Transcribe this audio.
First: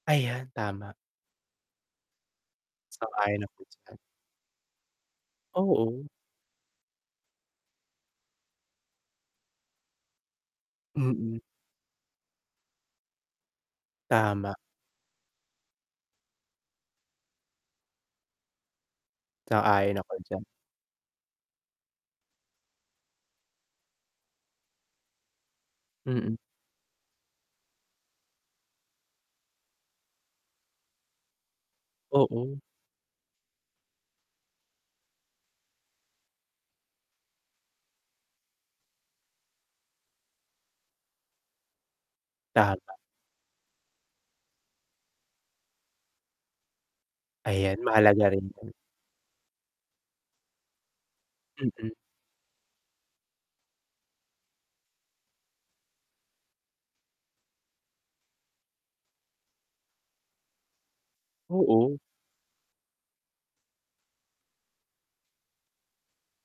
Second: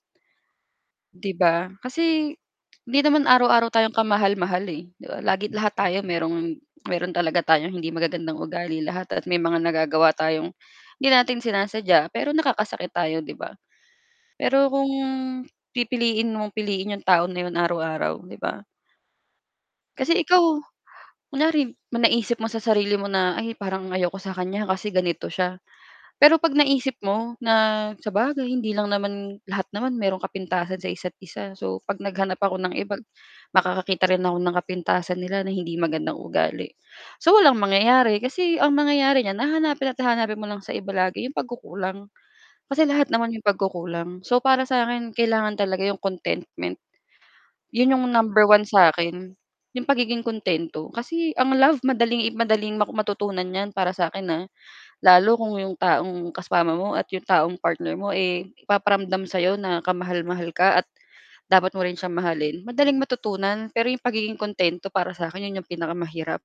Ayan tama. 'Di ba? Kasi hindi naman Sang-ayon ako araw-araw tayong d'yan. kamahal-mahal eh, 'di ba, lagi lahat tayo Oo. merong meron talaga tayong hindi magagandang ugali lahat at may mga nagagawa tayong hindi Mm. natin sinasadya, pero nakakasakit tayo 'di ba. Tama. Pero kung pipiliin mong piliin yung tao na yun araw-araw, 'di ba? Sang-ayon ako Kasi diyan. ikaw kunyari naisip mo sa sarili mo na, "Ay parang ayoko sa kanya kasi ganito siya." Mm. Pero 'pag naisip mo na, "Sabagay hindi lang naman lahat naman merong kapintasan sa isa't-isa so, 'pag naghanap ako Oo. ng iba makakakita rin ako ng kapintasan nila na hindi magandang ugali." So, walang mangyayari kasi ang mangyayari niyan, hahanapin at hahanapin mo lang sa iba lagi 'yong pagkukulang, kasi lahat naman 'yong pagkukulang so para sa akin, kailangan talaga 'yong contentment. Ayan, 'Yon yung mahalaga rin number 1 'yan. sa akin, 'yong pagiging kuntento kasi ang love Mm. madaling i madaling matutunan niyan para sa akin, ah, lalo kung 'yong taong kasama mo at 'yong taong partner mo, eh, ipaparamdam sa 'yo na kamahal-mahal ka at dapat mo rin Oo. siyang mahalin, madaling matutunan pero 'yong pagiging kuntento para sa akin 'yon 'yong pinakamahirap.